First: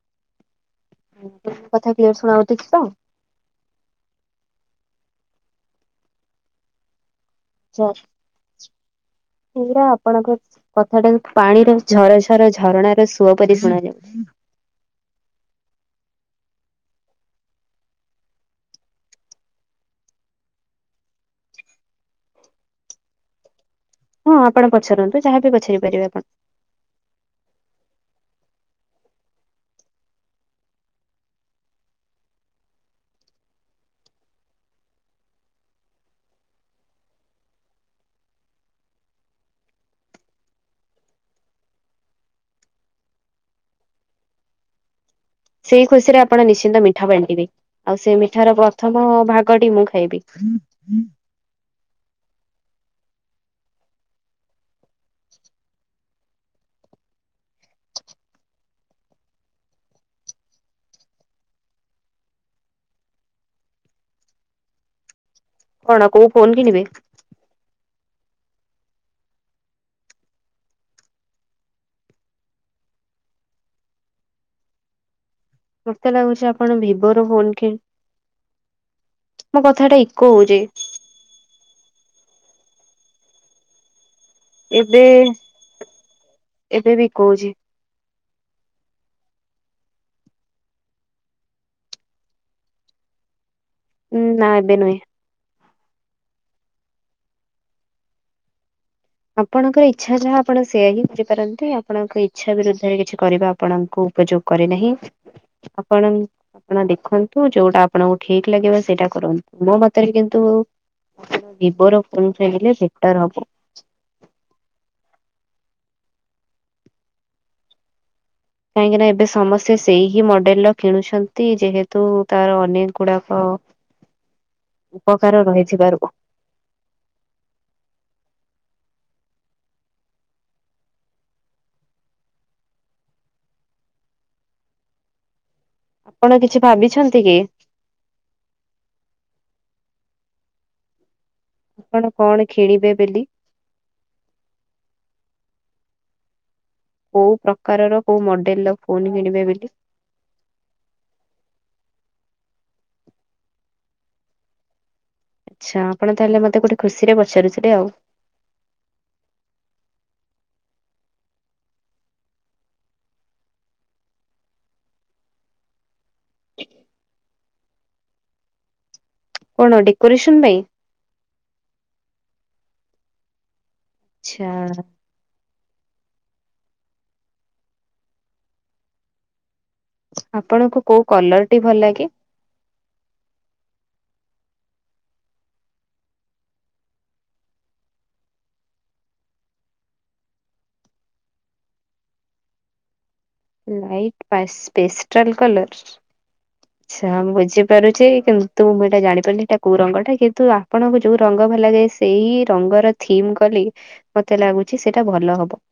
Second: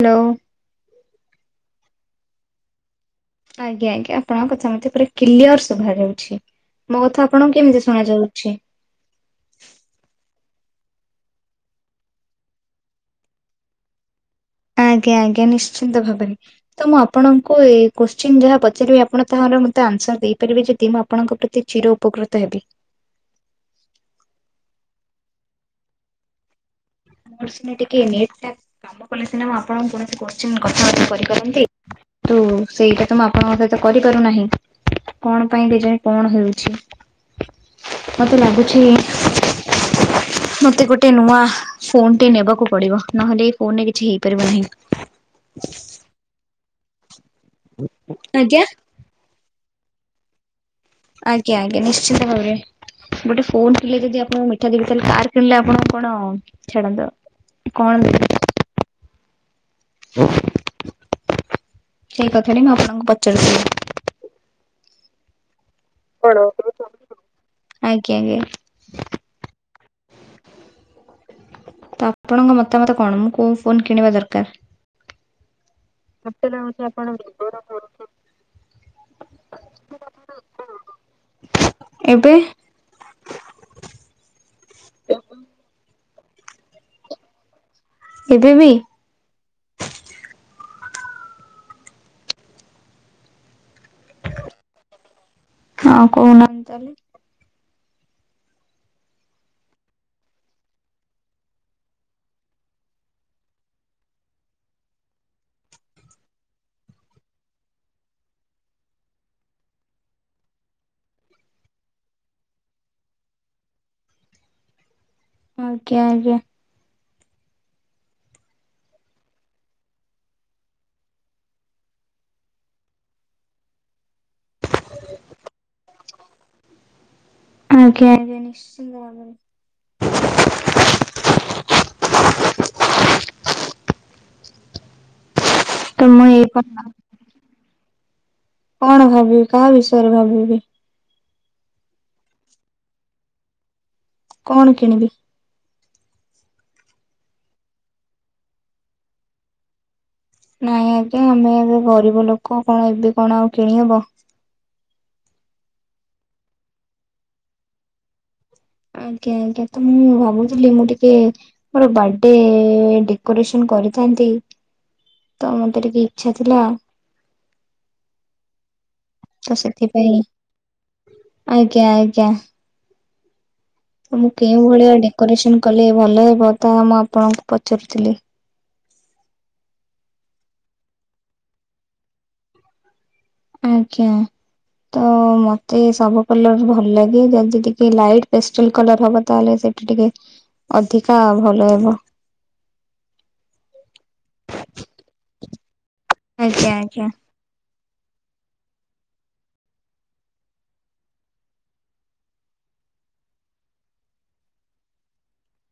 Hello. [unintelligible] ଆଜ୍ଞା ଆଜ୍ଞା ଆପଣଙ୍କ କଥା ମତେ ପୁରା କ୍ଲିଅର ଶୁଭାଯାଉଛି। ମୋ କଥା ଆପଣଙ୍କୁ କେମିତି ଶୁଣା ଯାଉଛି? ପୁରା ଆପଣଙ୍କ କଥାଟା ପାଣିର ଝର ଝର ଝରଣାର ସୁଅ ପରି ଶୁଣାଯାଉଚି। ଆଜ୍ଞା ଆଜ୍ଞା ନିଶ୍ଚିନ୍ତ ଭାବରେ। ତ ମୁଁ ଆପଣଙ୍କୁ ଏ କୋଶ୍ଚିନ୍ ଯାହା ପଚାରିବି ଆପଣ ତାହାର ମୋତେ ଆନ୍ସର ଦେଇପାରିବେ ଯଦି ମୁଁ ଆପଣଙ୍କ ପ୍ରତି ଚିର ଉପକୃତ ହେବି। ହଁ ଆପଣ ପଚରନ୍ତୁ ଯାହା ବିି ପଚାରି ପାରିବେ ଆପଣ‌। ମୋର ସିନା ଟିକେ ନେଟ୍ଟା କାମକଲେସିନା ମୁଁ ଆପଣ କୌଣସି କୋସ୍ଚିନ୍ କଥାବାର୍ତ୍ତା କରିପାରନ୍ତି। ତୁ ସେଇଟା ତ ମୁଁ ଆପଣଙ୍କ ସହିତ କରିପାରୁ ନାହିଁ। କଣ ପାଇଁ କେଜାଣି କଣ ହେଉଚି। ମତେ ଲାଗୁଛି ମତେ ଗୋଟେ ନୂଆ ଫୋନ ଟେ ନେବାକୁ ପଡିବ ନହେଲେ ଏଇ ଫୋନରେ କିଛି ହେଇପାରିବନି। ସେଇ ଖୁସି ରେ ଆପଣ ନିଶ୍ଚିନ୍ତ ମିଠା ବାଣ୍ଟିବେ ଆଉ ସେଇ ମିଠା ର ଆଜ୍ଞା ପ୍ରଥମ ମ ଭାଗଟି ମୁଁ ଖାଇବି। ଆଜ୍ଞା ଆଜ୍ଞା ନିଶ୍ଚିନ୍ତ ଭାବରେ। ଗୋଟେ ଫୋନ କିଣିଲେ ଯଦି ଆପଣଙ୍କୁ ମିଠା ଦେବି ତାହେଲେ କାର୍ କିଣିଲେ ଆପଣକୁ କଣ ଛାଡ଼ନ୍ତୁ। କଣ ଦେବି? ସେଇ କଥା ଟି ମୁଁ ଆପଣଙ୍କୁ ପଚାରୁଥିଲି। କଣ କୋଉ ଫୋନ କିଣିବେ? ଆଜ୍ଞା ଆଜ୍ଞା। ତ ଆପଣଙ୍କ ମତାମତ କଣ ମୁଁ କୋଉ ଫୋନ୍ କିଣିବା ଦରକାର? ମତେ ଲାଗୁଛି ଆପଣ ଭିବୋ ର ଫୋନ୍ କିଣି ମୋ କଥା ଟା ଇକୋ ହଉଛି। ଏବେ? ଏବେ ଏବେ ବି କହୁଛି। ଏବେ ବି? ନା ଏବେ ନୁହେଁ। ହଁ କହୁନାହାନ୍ତି ତାହେଲେ। ଆପଣଙ୍କର ଇଚ୍ଛା ଯାହା ଆପଣ ସେୟଆ ହିଁ କରିପାରନ୍ତି ଆପଣଙ୍କ ଇଚ୍ଛା ବିରୁଦ୍ଧରେ କିଛି କରିବା ଆପଣଙ୍କୁ ଉପଯୋଗ କରେ ନାହିଁ, ଆପଣ ଆପଣ ଦେଖନ୍ତୁ, ଯୋଉଟା ଆପଣଙ୍କୁ ଠିକ୍ ଲାଗିବ ସେଇଟା କରନ୍ତୁ। ମୋ ମତରେ କିନ୍ତୁ ଭିଭୋର ଫୋନ ଟା ହେଲେ ବେଟର ହବ। ଆଜ୍ଞା ଆଜ୍ଞା। କାହିଁକି ନା ଏବେ ସମସ୍ତେ ସେଇ ହିଁ ମଡେଲ ର କିଣୁଛନ୍ତି ଯେହେତୁ ତାର ଅନେକ ଗୁଡାକ ଉପକାର ରହିଥିବାରୁ ଆଜ୍ଞା ଆଜ୍ଞା ନିଶ୍ଚିନ୍ତ ଭାବରେ। ତ ମୁଁ ଆପଣ ଏଇ କିଛି କଣ ଭାବିଛନ୍ତି କି ଭାବିବି, କାହା ବିଷୟରେ ଭାବିବି? ଆପଣ କଣ କିଣିବେ ବୋଲି କଣ କିଣିବି? କୋଉ ପ୍ରକାରର, କୋଉ ମଡେଲ ର ଫୋନ କିଣିବେ ବୋଲି। ନାଇଁ ଆଜ୍ଞା ଆମେ ଏବେ ଗରିବ ଲୋକ କଣ ଏବେ କଣ ଆଉ କିଣିହବ। ଆଚ୍ଛା ଆପଣ ତାହେଲେ ମତେ ଗୋଟେ ଖୁସିରେ ପଚାରୁଥିଲେ ଆଉ। ଆଜ୍ଞା ଆଜ୍ଞା ତ ମୁଁ ଭାବୁଥିଲି ମୁଁ ଟିକେ ମୋର ବାର୍ଥଡେ ଡେକୋରେସନ କରିଥାନ୍ତି, ତ ମତେ ଟିକେ ଇଚ୍ଛା ଥିଲା ତ କଣ ସେଥିପାଇଁ, ଡେକୋରେସନ ପାଇଁ? ଆଜ୍ଞା ଆଜ୍ଞା। ତ ମୁଁ ଆଚ୍ଛା କେଉଁ ଭଳିଆ ଡେକୋରେସନ କଲେ ଭଲ ହେବ, ତାହା ମୁଁ ଆପଣଙ୍କୁ ପଚାରୁଥିଲି। ଆପଣଙ୍କୁ କୋଉ କଲର ଟି ଭଲ ଲାଗେ? ଆଜ୍ଞା। ତ ମତେ ସବୁ କଲର ଭଲ ଲାଗେ। ଯଦି ଟିକେ ଲାଇଟ୍ ପେଷ୍ଟଲ କଲର ହବ ତାହେଲେ ସେ ଟିକେ ଅଧିକା ଭଲ ହେବ। ଲାଇଟ ପାଇସ୍ ପେଷ୍ଟଲ କଲର ଆଜ୍ଞା ଆଜ୍ଞା। ଆଚ୍ଛା ବୁଝି ପାରୁଚି କିନ୍ତୁ ମୁଁ ଏଇଟା ଜାଣିପାରୁନି ଏଇଟା କୋଉ ରଙ୍ଗଟା କିନ୍ତୁ ଆପଣଙ୍କୁ ଯୋଉ ରଙ୍ଗ ଭଲ ଲାଗେ ସେଇ ରଙ୍ଗର ଥିମ୍ କଲି ମତେ ଲାଗୁଚି ସେଇଟା ଭଲ ହବ।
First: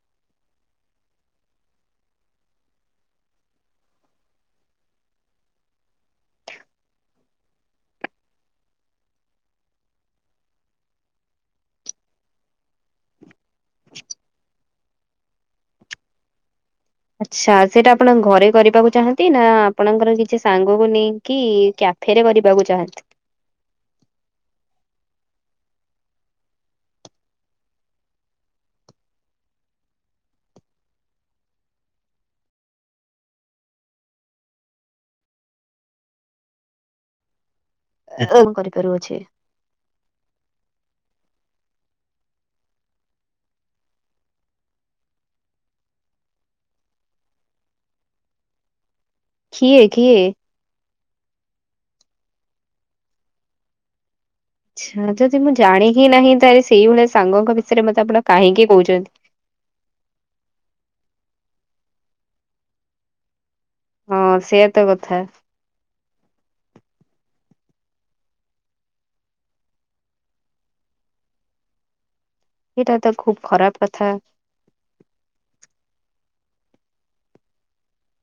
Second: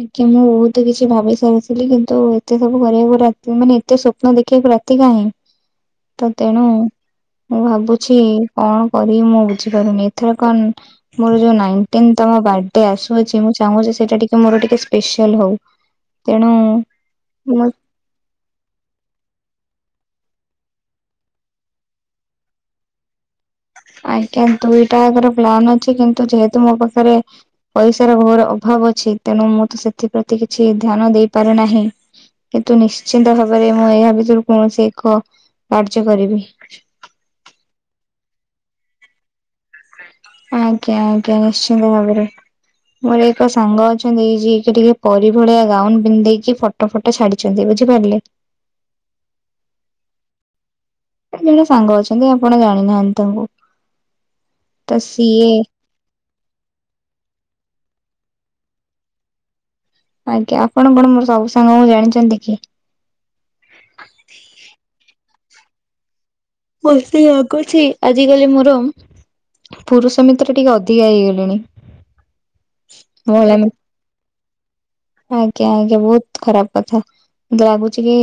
ଆଜ୍ଞା ମୁଁ ବହୁତ କିଛି ଭାବି ସାରିଥିଲି କିନ୍ତୁ ଏତେ ସବୁ କରିବାକୁ ରାତି ମାନେ ଏତେ ସ୍ୱପ୍ନ ଦେଖିବାକୁ ରାତି ତି କାହିଁ? ତ ତେଣୁ ମୁଁ ଭାବୁଛି କଣ କରିବି ମୁଁ ବୁଝିପାରୁନି, ଏଥର କଣ ମୋର ଯୋଉ ନାଇଟିନ୍ ତମ ବାଡେ ଆସୁଅଛି ମୁଁ ଚାହୁଁଛି ସେଇଟା ଟିକେ ମୋର ଟିକେ ସ୍ପେଶାଲ ହଉ। ତେଣୁ ଆଚ୍ଛା ମୁଁ ସେଇଟା ଆପଣ ଘରେ କରିବାକୁ ଚାହାନ୍ତି ନା ଆପଣଙ୍କର କିଛି ସାଙ୍ଗକୁ ନେଇକି କ୍ୟାଫେରେ କରିବାକୁ ଚାହାନ୍ତି? ଆଜ୍ଞା ଦୁଇଟାଙ୍କର ପ୍ଲାନ୍ ଅଛି କିନ୍ତୁ ଯେହେତୁ ମୋ ପାଖରେ ପଇସାର ଭୋର ଅଭାବ ଅଛି, ତେଣୁ ମୁଁ ତ ସେଥିପ୍ରତି କିଛି ଧ୍ୟାନ ଦେଇପାରେ ନାହିଁ। କିନ୍ତୁ ନିଶ୍ଚିନ୍ତ ଭାବରେ ମୁଁ ଏହା ଭିତରୁ କୌଣସି ଏକ କାର୍ଯ୍ୟ କରିବି। [unintelligible] କରିପାରୁଅଛି। ଆଜ୍ଞା ଆଜ୍ଞା ନିଶ୍ଚିନ୍ତ ଭାବରେ। ମୋର ଏକ ସାଙ୍ଗ ଅଛନ୍ତି ଯିକେ ଟିକେ ପରି ଭଳିଆ ଗାଉନ ପିନ୍ଧେଇକି ପୋଟ୍ ଟ ଫୋଟ ଛାଡିଛନ୍ତି ବୁଝିପାରିଲେ? କିଏ କିଏ? ଜଣେ ସାଙ୍ଗ ଅଛନ୍ତି ଆପଣ ଜାଣିନାହାନ୍ତି ତାଙ୍କୁ। ତ ଆଚ୍ଛା ଯଦି ସିଏ ମୁଁ ଜାଣିହି ନାହିଁ ତାହେଲେ ସେଇଭଳିଆ ସାଙ୍ଗଙ୍କ ବିଷୟରେ ମତେ ଆପଣ କାହିଁକି କହୁଛନ୍ତି? ଆଜ୍ଞା ଆପଣ କଣ ମୋର ସବୁ ସାଙ୍ଗଙ୍କୁ ଜାଣିଛନ୍ତି କି? ହଁ ସେଇଆ ତ କଥା। ମତେ ଲାଗୁଛି ଆଜି କାଲି ମୋର ପୁରୁଷ ମିତ୍ର ଟିକେ ଅଧିକା ହେଇଗଲେଣି ଏଇଟା ତ ଖୁବ୍ ମହିଳା ମି ଖରାପ୍ କଥା ଆଜ୍ଞା ଆଜ୍ଞା ବହୁତ ଖରାପ୍ କଥା ମୁଁ ତ ଭାବୁଛି କି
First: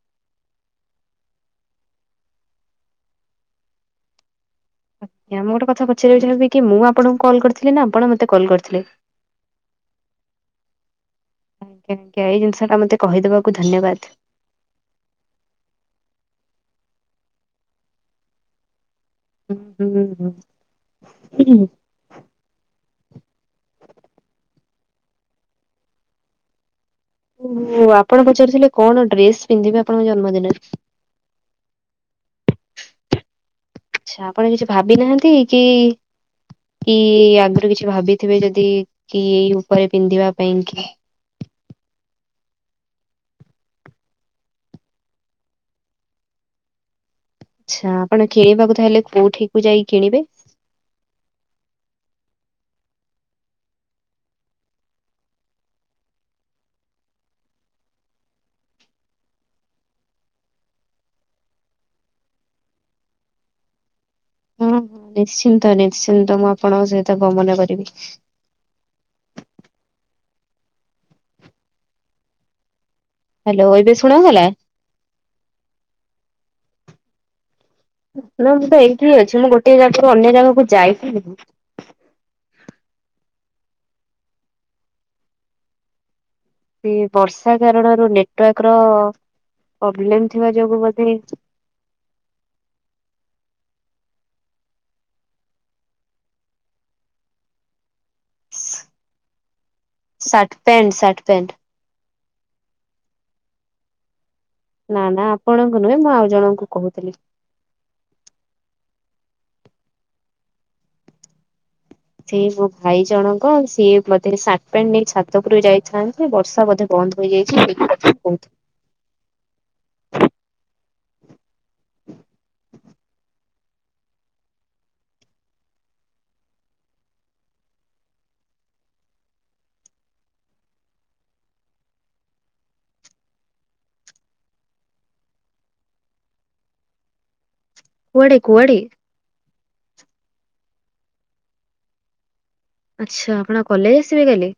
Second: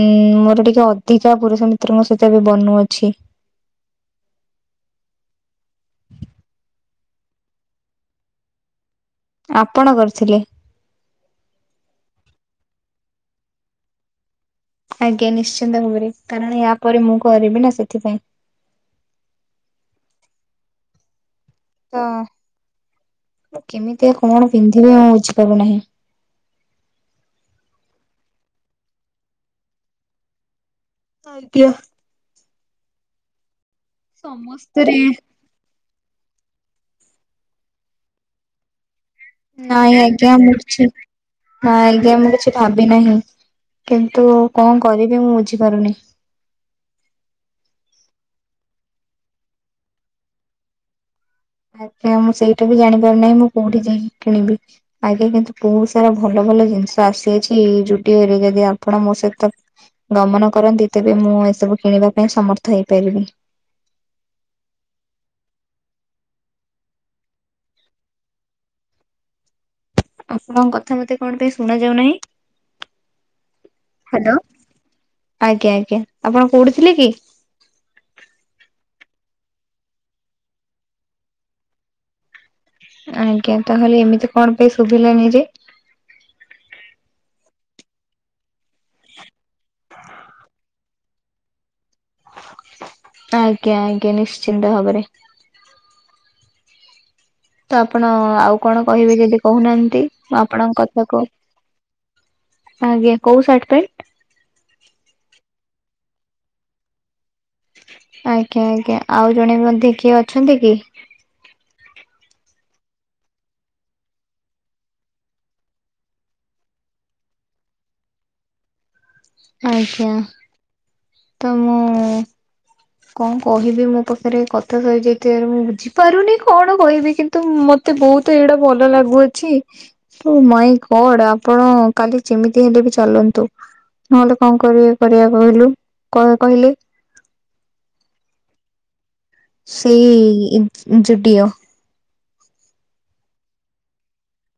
ଉଁ ମୋର ଟିକେ ଅଧିକା ପୁରୁଷ ମିତ୍ର ସହିତ ଏବେ ବନୁଅଛି ଆଜ୍ଞା ମୁଁ ଗୋଟେ କଥା ପଚାରିବାକୁ ଚାହିବିକି ମୁଁ ଆପଣଙ୍କୁ କଲ୍ କରିଥିଲି ନା ଆପଣ ମତେ କଲ୍ କରିଥିଲେ ଆପଣ କରିଥିଲେ ଆଜ୍ଞା ଆଜ୍ଞା ଏଇ ଜିନିଷଟା ମତେ କହିଦେବାକୁ ଧନ୍ୟବାଦ୍ ଆଜ୍ଞା ନିଶ୍ଚିନ୍ତ ଭାବରେ କାରଣ ୟା ପରେ ମୁଁ କରିବି ନା ସେଥିପାଇଁ ହୁଁ ହୁଁ ହୁଁ ତ ମୁ କେମିତିଆ କଣ ପିନ୍ଧିବି ଆଉ ବୁଝିପାରୁନାହିଁ ହୁ ହୁ ଆପଣ ପଚାରୁଥିଲେ କଣ ଡ୍ରେସ୍ ପିନ୍ଧିବେ ଆପଣଙ୍କ ଜନ୍ମଦିନରେ ଆଜ୍ଞା ଆଛା ଆପଣ କିଛି ସମସ୍ତରେ ଭାବିନାହାନ୍ତି କି କି ଆଗରୁ କିଛି ଭାବିଥିବେ ଯଦି କି ଏଇ ଉପରେ ପିନ୍ଧିବା ପାଇଁ କି ନାଁ ଆଜ୍ଞା ମୁଁ କିଛି ଭାବି ନାହିଁ କିନ୍ତୁ କଣ କରିବି ମୁଁ ବୁଝିପାରୁନି ଆଚ୍ଛା ଆପଣ କିଣିବାକୁ ତାହେଲେ କୋଉଠି କୁ ଯାଇ କିଣିବେ ଆଜ୍ଞା ମୁଁ ସେଇଟା ବି ଜାଣିପାରୁ ନାହିଁ ମୁଁ କୋଉଠି ଯାଇକି କିଣିବି ଆଜ୍ଞା କିନ୍ତୁ ବହୁତ ସାରା ଭଲ ଭଲ ଜିନିଷ ଆସିଯାଇଛି ଏଇ ଜୁଡିଅରେ ଯଦି ଆପଣ ମୋ ସହିତ ଗମନ କରନ୍ତି ତେବେ ମୁଁ ଏସବୁ କିଣିବା ପାଇଁ ସମର୍ଥ ହେଇପାରିବି ହୁଁ ହୁଁ ନିଶ୍ଚିନ୍ତ ନିଶ୍ଚିନ୍ତ ମୁଁ ଆପଣଙ୍କ ସହିତ ଗମନ କରିବି ଆପଣଙ୍କ କଥା ମତେ କଣ ପାଇଁ ଶୁଣା ଯାଉ ନାହିଁ ହ୍ୟାଲୋ ଏବେ ଶୁଣା ଗଲା ଆଜ୍ଞା ଆଜ୍ଞା ଆପଣ କୋଉଠି ଥିଲେ କି ନା ମୁଁ ତ ଏଇଠି ହିଁ ଅଛି ମୁଁ ଗୋଟେ ଜାଗାରୁ ଅନ୍ୟ ଜାଗାକୁ ଯାଇନି ନାହିଁ ଆଜ୍ଞା ତାହେଲେ ଏମିତି କଣ ପାଇଁ ଶୁଭିଲାଣି ନି ଯେ ସେ ବର୍ଷା କାରଣରୁ ନେଟୱାର୍କ ର ପ୍ରୋବ୍ଲେମ୍ ଥିବା ଯୋଗୁ ବଧେ ଆଜ୍ଞା ଆଜ୍ଞା ନିଶ୍ଚିନ୍ତ ଭାବରେ ତ ଆପଣ ଆଉ କଣ କହିବେ ଯଦି କହୁନାହାନ୍ତି ମୁଁ ସାର୍ଟ ଆପଣଙ୍କ ପ୍ୟାଣ୍ଟ କଥା ସାର୍ଟ କୁ ପ୍ୟାଣ୍ଟ ଆଜ୍ଞା କୋଉ ସାର୍ଟ ପ୍ୟାଣ୍ଟ ନା ନା ଆପଣଙ୍କୁ ନୁହେଁ ମୁଁ ଆଉ ଜଣଙ୍କୁ କହୁଥିଲି ଆଜ୍ଞା ଆଜ୍ଞା ଆଉ ଜଣେ ବେଧୋ କିଏ ଅଛନ୍ତି କି ସେଇ ମୋ ଭାଇ ଜଣଙ୍କ ସିଏ ବୋଧେ ସାର୍ଟ ପ୍ୟାଣ୍ଟେ ନେଇ ଛାତ ଉପୁରୁ ଯାଇଥାନ୍ତେ ବର୍ଷା ବୋଧେ ବନ୍ଦ ହୋଇ ଯାଇଛି ସେଗୁଡା ଶୁକେଉଛି ଆଜ୍ଞା ତ ମୁ କଁ କହିବି ମୋ ପାଖରେ କଥା ସରିଯାଇଥିବାରୁ ମୁଁ ବୁଝିପାରୁନି କଣ କହିବି କିନ୍ତୁ ମତେ ବହୁତ ଏଇଗୁଡା ଭଲ ଲାଗୁଅଛି ତ ମାଇ ଗଡ୍ ଆପଣ କାଲି ଯେମିତି ହେଲେ ବି ଚାଲନ୍ତୁ ନହେଲେ କଣ କରିବି କରିବା କହିଲୁ କହିଲି କୁଆଡ଼େ କୁଆଡ଼େ ସେଇ ଜୁଟିଓ ଆଚ୍ଛା ଆପଣ କଲେଜ୍ ଆସିବେ କାଲି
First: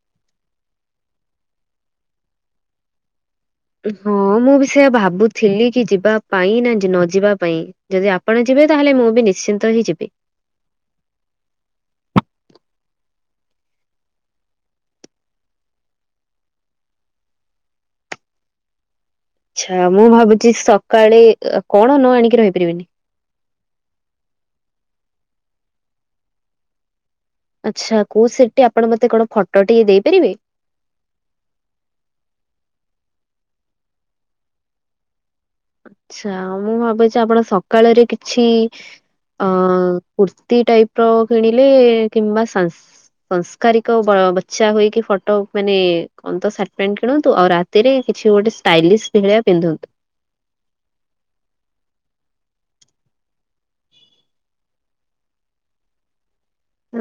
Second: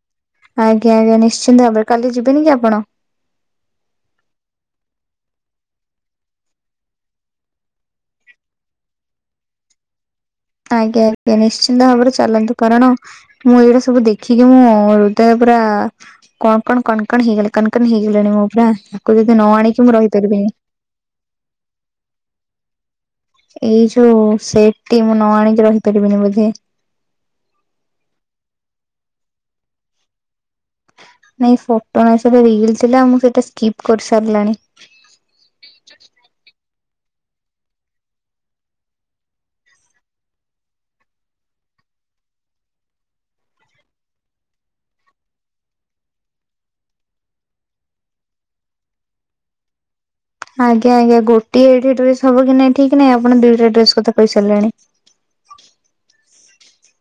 ଆଜ୍ଞା ଆଜ୍ଞା ନିଶ୍ଚିନ୍ତ ଭାବରେ କାଲି ଯିବେନି କି ଆପଣ ହଁ ମୁଁ ବି ସେଇଆ ଭାବୁଥିଲି କି ଯିବା ପାଇଁ ନା ନ ଯିବା ପାଇଁ ଯଦି ଆପଣ ଯିବେ ତାହେଲେ ମୁଁ ବି ନିଶ୍ଚିନ୍ତ ହିଁ ଯିବି ଆଜ୍ଞା ଆଜ୍ଞା ନିଶ୍ଚିନ୍ତ ଭାବରେ ଚାଲନ୍ତୁ କାରଣ ମୁଁ ଏଇଗୁଡ଼ା ସବୁ ଦେଖିକି ମୁଁ ହୃଦୟ ପୁରା କଣ କଣ କଣକଣ ହେଇଗଲା କଣକଣ ହେଇଗଲାଣି ମଁ ପୁରା ତାକୁ ଯଦି ନ ଆଣିକି ମୁଁ ରହିପାରିବିନି। କାଳେ କଣ ନ ଆଣିକି ରହିପାରିବେନି। ଏଇ ଯୋଉ ସେଟଟି ମୁଁ ନ ଆଣିକି ରହିପାରିବିନି ବୋଧେ। ଆଚ୍ଛା କୋଉ ସେଟଟି ଆପଣ ମତେ କଣ ଫଟୋ ଟିକେ ଦେଇପାରିବେ। ନାଇଁ ଫଟୋ ନଁ ସେଟା ରିଲ ଥିଲା ମୁଁ ସେଇଟା ସ୍କିପ୍ କରି ସାରିଲାଣି ଆ୍ଛା ମୁଁ ଭାବୁଛି ଆପଣ ସକାଳରେ କିଛି ଅଁ କୁର୍ତ୍ତି ଟାଇପ ର କିଣିଲେ କିମ୍ବା ସାଂସ ସଂସ୍କାରିକ ବଚା ହେଇକି ଫଟୋ ମାନେ ଅନ୍ତ ସାର୍ଟ ପ୍ୟାଣ୍ଟ କିଣନ୍ତୁ ଆଉ ରା ଭିତରେ କିଛି ଗୋଟେ ଷ୍ଟାଇଲିଶ ଭିଳିଆ ପିନ୍ଧନ୍ତୁ। ଆଜ୍ଞା ଆଜ୍ଞ ଗୋଟିଏ ଗୋଟିଏ ଡ୍ରେସ ହବ କି ନାଇଁଠିକ ନାଇଁ ଆପଣ ଦିଇଟାଡ୍ରେସ କ କହିସାରିଲେଣି।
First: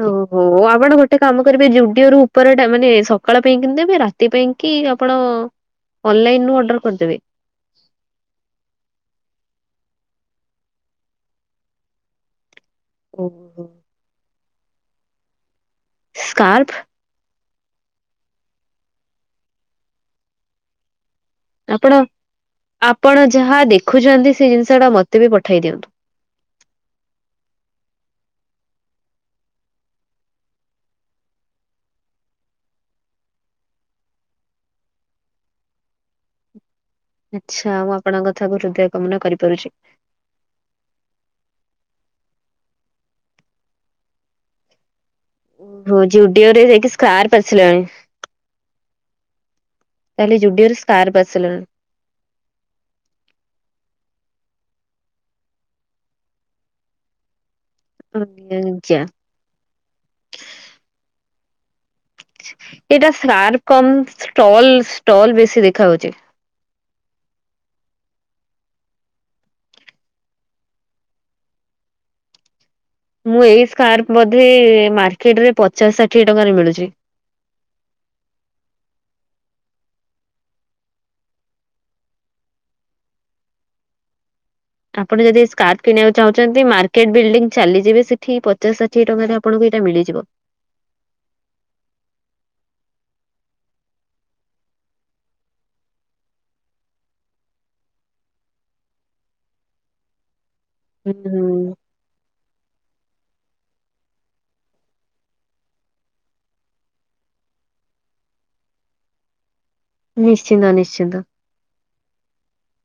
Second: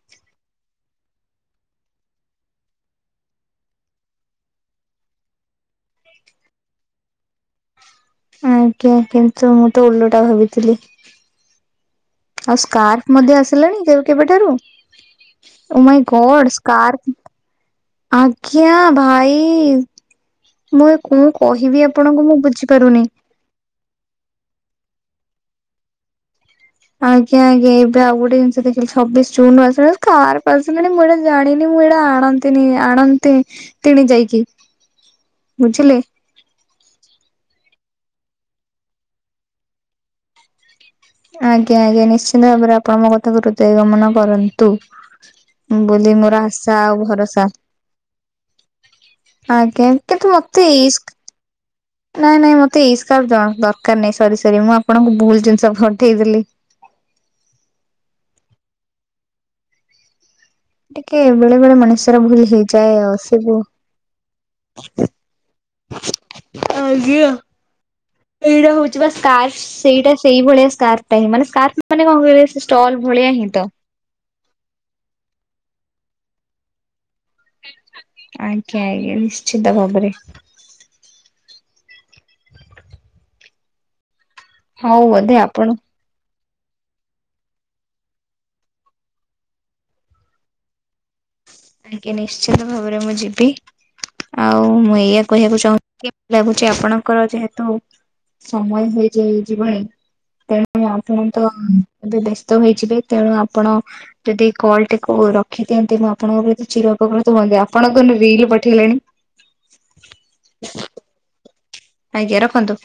ଓହୋ ଆପଣ ଗୋଟେ କାମ କରିବେ ଯୁଡିଓ ରୁ ଉପରେ ଏଟା ମାନେ ସକାଳ ପାଇଁ କିଣିଦେବେ ରାତ ସେଥିପାଇଁ କି ଆପଣ ଅନଲାଇନ ରୁ ଅର୍ଡର କରିଦେବେ। ଆଜ୍ଞା କିନ୍ତୁ ମୁଁ ତ ଓଲଟା ଭାବିଥିଲି। ଆଉ ସ୍କାର୍ପ ମଧ୍ୟ ଓହୋ ଆସିଲାଣି କେବେଠାରୁଓ ମାଇଁ ଗଡ଼ ସ୍କାର୍ଫ ସ୍କାର୍ପ ଆଜ୍ଞା ଭାଇ ମୁଁ କୁକ ଆପଣ ଆପଣ ଯାହା ଦେଖୁଛନ୍ତି ସେ ଜିନିଷ ଟା ମତେ ବି ପଠେଇ ଦିଅନ୍ତୁ। ଆଜ୍ଞା ଆଜ୍ଞା ଏବେ ଆଉ ଗୋଟେ ଜିନିଷ ଦେଖିଲି ଛବିଶ ଜୁନରୁୁ ଆସ ସ୍କାର୍ପ ଆସିଲାଣି ମୁଁ ଏଟା ଜାଣିନି ମୁଁ ଏଟା ଆଣନ୍ତି ତିଣେ ଆଣନ୍ତି ତିଣି ଦେଇକି ବୁଝିଲେ? ଆଚ୍ଛା ମୁଁ ଆପଣଙ୍କ କଥାକୁ ହୃଦୟଗମନ କରିପାରୁଛି। ଆଜ୍ଞା ଆଜ୍ଞା ନିଶ୍ଚିନ୍ତ ଭାବରେ ଆପଣ ମୋ କଥାକୁ ହୃଦୟ ଗମନ କରନ୍ତୁ। ମୁଁ ଓହୋ ବୋଇଲି ମୋର ଜୁଡିଓ ରେ ଆଶା ଯାଇକି ଆଉ ସ୍କାର୍ପ ଭରସା ଆସିଲାଣି। ଆଜ୍ଞା କିନ୍ତୁ ତାହେଲେ ମତେ ଜୁଡିଓରେ ସ୍କାର୍ପ ଆସିଲାଣି। ଇସ୍କି ନାଇଁ ନାଇଁ ମତେ ଏଇସ୍ ଦରକାର ନାହିଁ ସରି ସରି ମୁଁ ଆପଣଙ୍କୁ ଭୁଲ ଜିନିଷ ପଠେଇଦେଲି। ଆଜ୍ଞା। ଟିକେ ବେଳେ ବେଳେ ମଣିଷର ଭୁଲ ହେଇଯାଏ ଏଇଟା ଆଉ ସବୁ ସ୍କାର୍ପ କମ ଷ୍ଟଲ ଷ୍ଟଲ ବେଶୀ ଦେଖା ହଉଛି। ଆ୍ଞା ଏଇଟା ହଉଛି ବା ଟାକ୍ସ। ସେଇଟା ସେଇଭଳିଆ ସ୍କାର୍ପ ଟାହିଁ ମାନେ ସ୍କାର୍ପ ମାନେ କଣ କହିଲ ସେ ଷ୍ଟଲ ଭଳିଆ ମୁଁ ହିଁ ତ। ଏଇ ସ୍କାର୍ପ ବୋଧେ ମାର୍କେଟରେ ପଚାଶ ଷାଠିଏ ଟଙ୍କାରେ ମିଳୁଛି। ଆଜ୍ଞା ଆଜ୍ଞ ନିଶ୍ଚିତ ଭାବରେ। ହଉ ଆପଣ ବୋଧେ ଯଦି ସ୍କାର୍ପ କିଣିବା ଚାହୁଛନ୍ତି ମାର୍କେଟ ବିଲ୍ଡିଂ ଚାଲିଯିବେ ସେଠି ପଚାଶ ଷାଠିଏ ଟଙ୍କାରେ ଆପଣଙ୍କୁ ଏଇଟା ମିଳିଯିବ। ଆଜ୍ଞା ନିଶ୍ଚିତ ଭାବରେ ମୁଁ ଯିବି। ଆଉ ମୁଁ ଏଇଆ କହିବାକୁ ଚାହୁଁଛି ଲାଗୁଛି ଆପଣଙ୍କର ଯେହେତୁ ସମୟ ହେଇଯାଇ ଜିବଣି ତେଣୁ ଆପଣ ତ ହୁଁ ଏବେ ବ୍ୟସ୍ତ ହୋଇଯିବେ ତେଣୁ ଆପଣ ଯଦି କଲ ଟିକୁ ରଖି ଦିଅନ୍ତି ମୁଁ ଆପଣଙ୍କ ପ୍ରତି ଚିର ଉପକୃତ ହୁଅନ୍ତି ଆପଣଙ୍କ ରିଲ ପଠେଇଲେଣି। ନିଶ୍ଚିନ୍ତ ନିଶ୍ଚିନ୍ତ। ଆଜ୍ଞା ରଖନ୍ତୁ।